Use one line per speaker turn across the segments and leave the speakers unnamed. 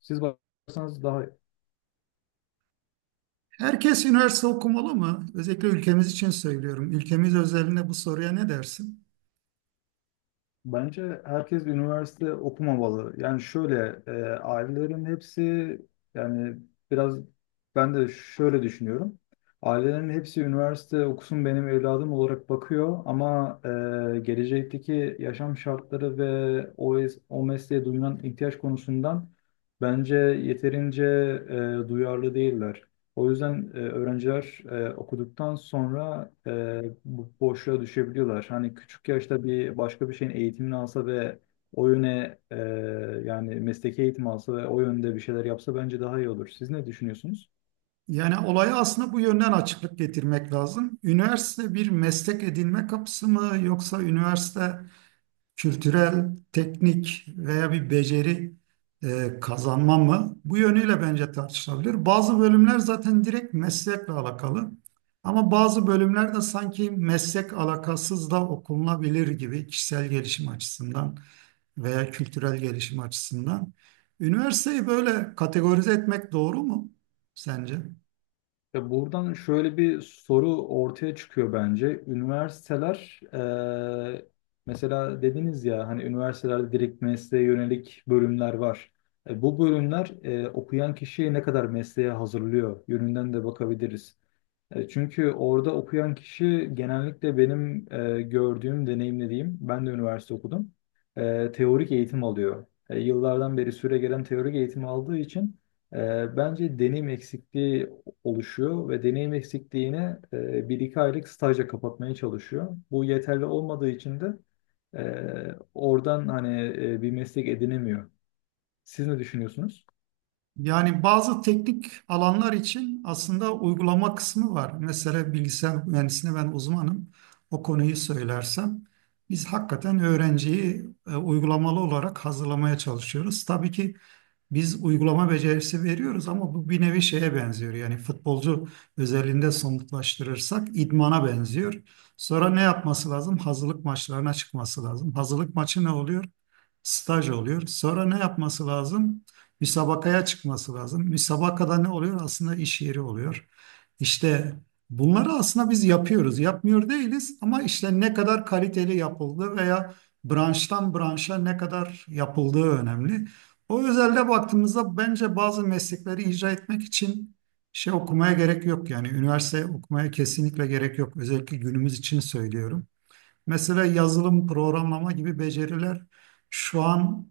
Siz bakarsanız daha
Herkes üniversite okumalı mı? Özellikle ülkemiz için söylüyorum. Ülkemiz özelinde bu soruya ne dersin?
bence herkes üniversite okumamalı. Yani ailelerin hepsi, yani biraz, ben de şöyle düşünüyorum. Ailelerin hepsi üniversite okusun benim evladım olarak bakıyor, ama gelecekteki yaşam şartları ve o mesleğe duyulan ihtiyaç konusundan bence yeterince duyarlı değiller. O yüzden öğrenciler okuduktan sonra bu boşluğa düşebiliyorlar. Hani küçük yaşta başka bir şeyin eğitimini alsa ve o yöne e, yani mesleki eğitim alsa ve o yönde bir şeyler yapsa bence daha iyi olur. Siz ne düşünüyorsunuz?
Yani olaya aslında bu yönden açıklık getirmek lazım. Üniversite bir meslek edinme kapısı mı yoksa üniversite kültürel, teknik veya bir beceri kazanma mı? Bu yönüyle bence tartışılabilir. Bazı bölümler zaten direkt meslekle alakalı. Ama bazı bölümler de sanki meslek alakasız da okunabilir gibi kişisel gelişim açısından veya kültürel gelişim açısından. Üniversiteyi böyle kategorize etmek doğru mu sence?
Ya buradan şöyle bir soru ortaya çıkıyor bence. E, mesela dediniz ya, hani üniversitelerde direkt mesleğe yönelik bölümler var. Bu bölümler okuyan kişiyi ne kadar mesleğe hazırlıyor yönünden de bakabiliriz. Çünkü orada okuyan kişi genellikle benim gördüğüm, deneyimlediğim, ben de üniversite okudum, teorik eğitim alıyor. Yıllardan beri süre gelen teorik eğitim aldığı için bence deneyim eksikliği oluşuyor ve deneyim eksikliğini bir iki aylık stajla kapatmaya çalışıyor. Bu yeterli olmadığı için de e, oradan hani bir meslek edinemiyor. Siz ne düşünüyorsunuz?
Yani bazı teknik alanlar için aslında uygulama kısmı var. Mesela bilgisayar mühendisliğine ben uzmanım. O konuyu söylersem biz hakikaten öğrenciyi uygulamalı olarak hazırlamaya çalışıyoruz. Tabii ki biz uygulama becerisi veriyoruz ama bu bir nevi şeye benziyor. Yani futbolcu özelliğinde somutlaştırırsak idmana benziyor. Sonra ne yapması lazım? Hazırlık maçlarına çıkması lazım. Hazırlık maçı ne oluyor? Staj oluyor. Sonra ne yapması lazım? Müsabakaya çıkması lazım. Müsabakada ne oluyor? Aslında iş yeri oluyor. İşte bunları aslında biz yapıyoruz. Yapmıyor değiliz ama işte ne kadar kaliteli yapıldı veya branştan branşa ne kadar yapıldığı önemli. O özelde baktığımızda bence bazı meslekleri icra etmek için şey okumaya gerek yok yani üniversite okumaya kesinlikle gerek yok özellikle günümüz için söylüyorum. Mesela yazılım, programlama gibi beceriler şu an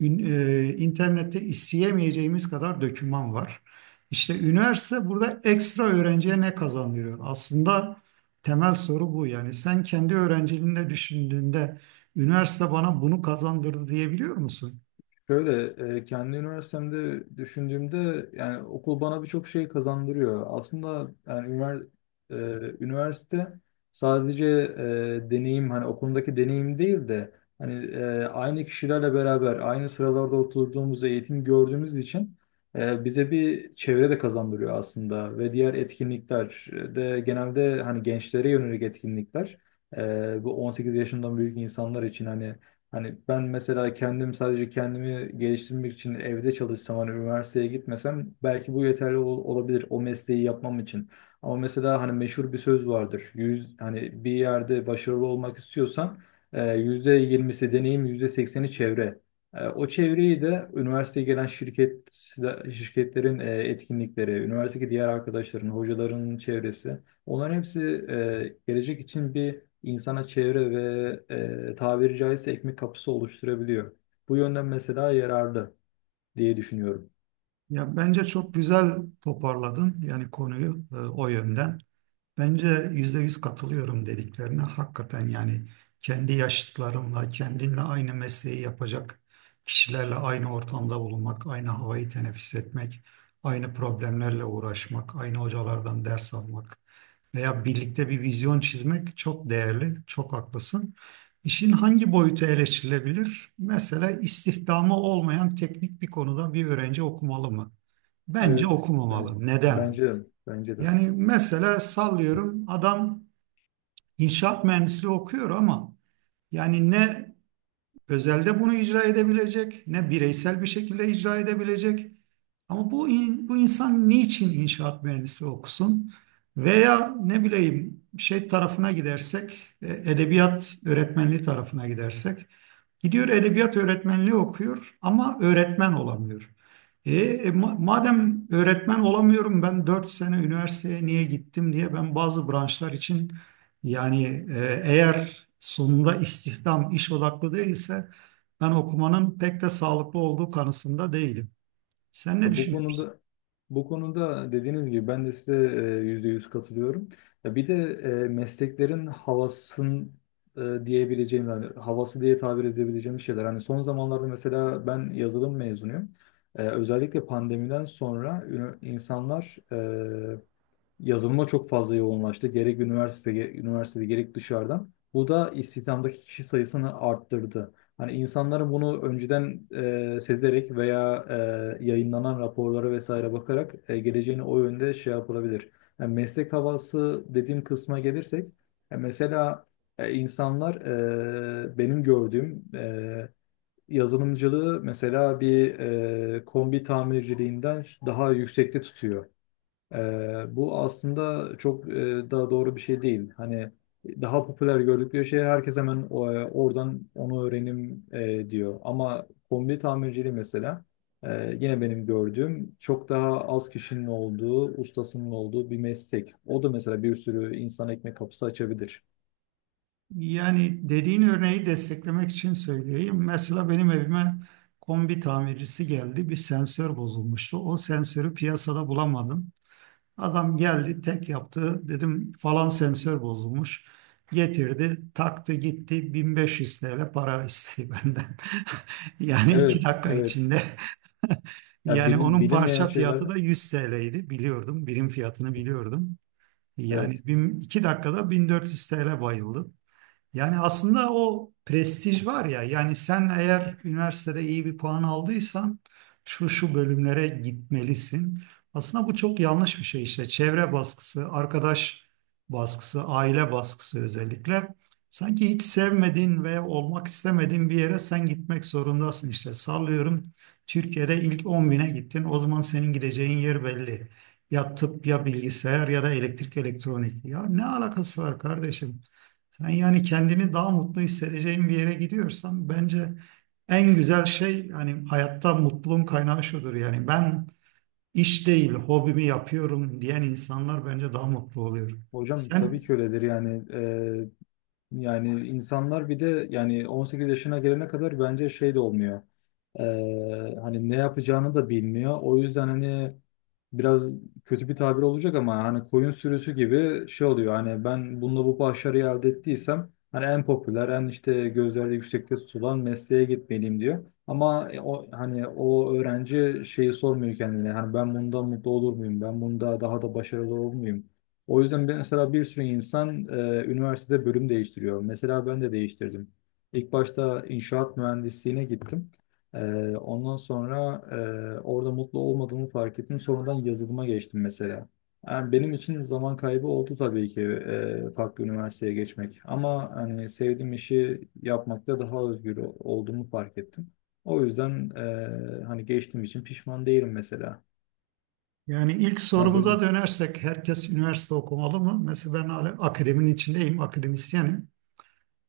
internette isteyemeyeceğimiz kadar döküman var. İşte üniversite burada ekstra öğrenciye ne kazandırıyor? Aslında temel soru bu yani sen kendi öğrenciliğinde düşündüğünde üniversite bana bunu kazandırdı diyebiliyor musun?
Şöyle Kendi üniversitemde düşündüğümde yani okul bana birçok şey kazandırıyor. Aslında yani üniversite sadece deneyim, hani okulundaki deneyim değil de, hani aynı kişilerle beraber aynı sıralarda oturduğumuz, eğitim gördüğümüz için bize bir çevre de kazandırıyor aslında ve diğer etkinlikler de genelde hani gençlere yönelik etkinlikler. Bu 18 yaşından büyük insanlar için hani, hani ben mesela kendim sadece kendimi geliştirmek için evde çalışsam, hani üniversiteye gitmesem belki bu yeterli olabilir o mesleği yapmam için. Ama mesela hani meşhur bir söz vardır. Yüz, hani bir yerde başarılı olmak istiyorsan yüzde yirmisi deneyim, yüzde sekseni çevre. O çevreyi de üniversiteye gelen şirketlerin etkinlikleri, üniversitedeki diğer arkadaşların, hocaların çevresi. Onların hepsi gelecek için bir insana çevre ve tabiri caizse ekmek kapısı oluşturabiliyor. Bu yönden mesela yararlı diye düşünüyorum.
Ya bence çok güzel toparladın yani konuyu o yönden. Bence yüzde yüz katılıyorum dediklerine. Hakikaten yani kendi yaşıtlarımla, kendinle aynı mesleği yapacak kişilerle aynı ortamda bulunmak, aynı havayı teneffüs etmek, aynı problemlerle uğraşmak, aynı hocalardan ders almak veya birlikte bir vizyon çizmek çok değerli, çok haklısın. İşin hangi boyutu eleştirilebilir? Mesela istihdamı olmayan teknik bir konuda bir öğrenci okumalı mı? Bence
Evet,
okumamalı. Neden?
bence de, bence de.
Yani mesela sallıyorum adam inşaat mühendisliği okuyor ama yani ne özelde bunu icra edebilecek ne bireysel bir şekilde icra edebilecek. Ama bu bu insan niçin inşaat mühendisi okusun? Veya ne bileyim şey tarafına gidersek, edebiyat öğretmenliği tarafına gidersek, gidiyor edebiyat öğretmenliği okuyor ama öğretmen olamıyor. Madem öğretmen olamıyorum ben 4 sene üniversiteye niye gittim diye ben bazı branşlar için yani eğer sonunda istihdam iş odaklı değilse ben okumanın pek de sağlıklı olduğu kanısında değilim. Sen ne
Ya bu
düşünüyorsun?
konuda, bu konuda dediğiniz gibi ben de size %100 katılıyorum. Ya bir de mesleklerin e, diyebileceğim yani havası diye tabir edebileceğim şeyler. Hani son zamanlarda mesela ben yazılım mezunuyum. Özellikle pandemiden sonra insanlar yazılıma çok fazla yoğunlaştı. Gerek üniversite, üniversitede, gerek dışarıdan. Bu da istihdamdaki kişi sayısını arttırdı. Hani insanların bunu önceden sezerek veya yayınlanan raporlara vesaire bakarak geleceğini o yönde şey yapılabilir. Yani meslek havası dediğim kısma gelirsek, e, mesela e, insanlar e, benim gördüğüm e, yazılımcılığı mesela kombi tamirciliğinden daha yüksekte tutuyor. Bu aslında çok daha doğru bir şey değil. Hani daha popüler gördükleri şey herkes hemen oradan onu öğrenim diyor. Ama kombi tamirciliği mesela yine benim gördüğüm çok daha az kişinin olduğu, ustasının olduğu bir meslek. O da mesela bir sürü insan ekmek kapısı açabilir.
Yani dediğin örneği desteklemek için söyleyeyim. Mesela benim evime kombi tamircisi geldi. Bir sensör bozulmuştu. O sensörü piyasada bulamadım. Adam geldi tek yaptı. Dedim falan sensör bozulmuş. Getirdi, taktı gitti. 1500 TL para istedi benden. Yani iki
Evet,
dakika
evet.
içinde.
Ya
Yani
bilin,
onun
bilinmeyen
parça fiyatı
şeylerde.
da 100 TL'ydi. Biliyordum. Birim fiyatını biliyordum.
Evet.
Yani iki dakikada 1400 TL bayıldı. Yani aslında o prestij var ya yani sen eğer üniversitede iyi bir puan aldıysan şu şu bölümlere gitmelisin. Aslında bu çok yanlış bir şey işte çevre baskısı, arkadaş baskısı, aile baskısı özellikle. Sanki hiç sevmediğin ve olmak istemediğin bir yere sen gitmek zorundasın işte sallıyorum. Türkiye'de ilk 10 bine gittin o zaman senin gideceğin yer belli. Ya tıp ya bilgisayar ya da elektrik elektronik. Ya ne alakası var kardeşim? Sen yani kendini daha mutlu hissedeceğin bir yere gidiyorsan bence en güzel şey hani hayatta mutluluğun kaynağı şudur. Yani ben iş değil hobimi yapıyorum diyen insanlar bence daha mutlu oluyor.
Hocam
Sen
tabii ki öyledir yani. Yani insanlar bir de yani 18 yaşına gelene kadar bence şey de olmuyor. Hani ne yapacağını da bilmiyor. O yüzden hani biraz kötü bir tabir olacak ama hani koyun sürüsü gibi şey oluyor. Hani ben bununla bu başarıyı elde ettiysem, hani en popüler, en işte gözlerde yüksekte tutulan mesleğe gitmeliyim diyor. Ama o hani o öğrenci şeyi sormuyor kendine. Hani ben bundan mutlu olur muyum? Ben bunda daha da başarılı olur muyum? O yüzden mesela bir sürü insan üniversitede bölüm değiştiriyor. Mesela ben de değiştirdim. İlk başta inşaat mühendisliğine gittim. E, ondan sonra orada mutlu olmadığımı fark ettim. Sonradan yazılıma geçtim mesela. Yani benim için zaman kaybı oldu tabii ki, farklı üniversiteye geçmek. Ama hani sevdiğim işi yapmakta daha özgür olduğumu fark ettim. O yüzden hani geçtiğim için pişman değilim mesela.
Yani ilk
Ya böyle,
sorumuza dönersek herkes üniversite okumalı mı? Mesela ben hala akademinin içindeyim, akademisyenim.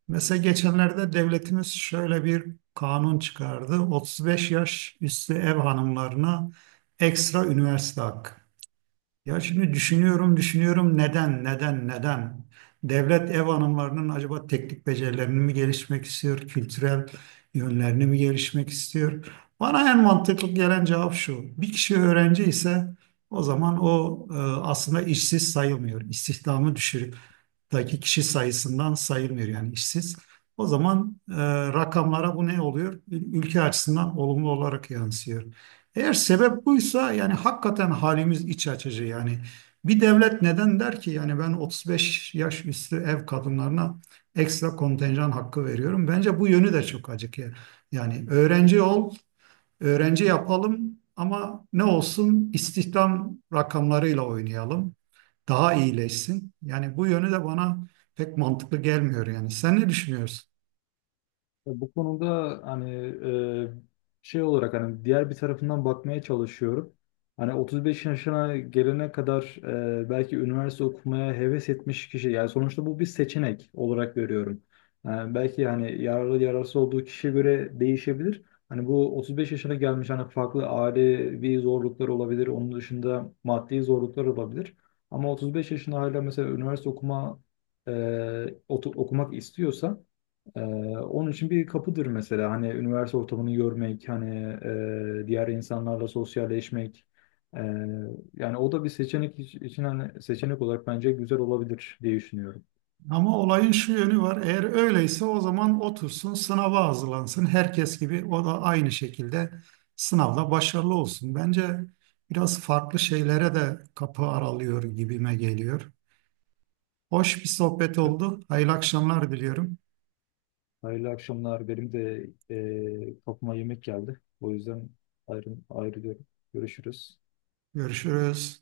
Mesela geçenlerde devletimiz şöyle bir kanun çıkardı. 35 yaş üstü ev hanımlarına ekstra üniversite hakkı. Ya şimdi düşünüyorum, düşünüyorum neden, neden, neden? Devlet ev hanımlarının acaba teknik becerilerini mi gelişmek istiyor, kültürel yönlerini mi gelişmek istiyor? Bana en mantıklı gelen cevap şu. Bir kişi öğrenci ise o zaman o aslında işsiz sayılmıyor. İstihdamı düşürükteki kişi sayısından sayılmıyor yani işsiz. O zaman rakamlara bu ne oluyor? Ülke açısından olumlu olarak yansıyor. Eğer sebep buysa yani hakikaten halimiz iç açıcı yani. Bir devlet neden der ki yani ben 35 yaş üstü ev kadınlarına ekstra kontenjan hakkı veriyorum. Bence bu yönü de çok acık ya. Yani öğrenci ol, öğrenci yapalım ama ne olsun istihdam rakamlarıyla oynayalım. Daha iyileşsin. Yani bu yönü de bana pek mantıklı gelmiyor yani. Sen ne düşünüyorsun?
ya bu konuda hani şey olarak hani diğer bir tarafından bakmaya çalışıyorum. Hani 35 yaşına gelene kadar belki üniversite okumaya heves etmiş kişi, yani sonuçta bu bir seçenek olarak görüyorum. Yani belki hani yararlı yararsız olduğu kişiye göre değişebilir. Hani bu 35 yaşına gelmiş, hani farklı ailevi zorluklar olabilir. Onun dışında maddi zorluklar olabilir. Ama 35 yaşında hala mesela üniversite e, okumak istiyorsa, ee, onun için bir kapıdır mesela, hani üniversite ortamını görmek, hani diğer insanlarla sosyalleşmek. Ee, Yani o da bir seçenek için, hani seçenek olarak bence güzel olabilir diye düşünüyorum.
Ama olayın şu yönü var. Eğer öyleyse o zaman otursun sınava hazırlansın. Herkes gibi o da aynı şekilde sınavda başarılı olsun. Bence biraz farklı şeylere de kapı aralıyor gibime geliyor. Hoş bir sohbet oldu. Hayırlı akşamlar diliyorum.
Hayırlı akşamlar. Benim de kapıma yemek geldi. O yüzden ayrılıyorum. Görüşürüz.
Görüşürüz.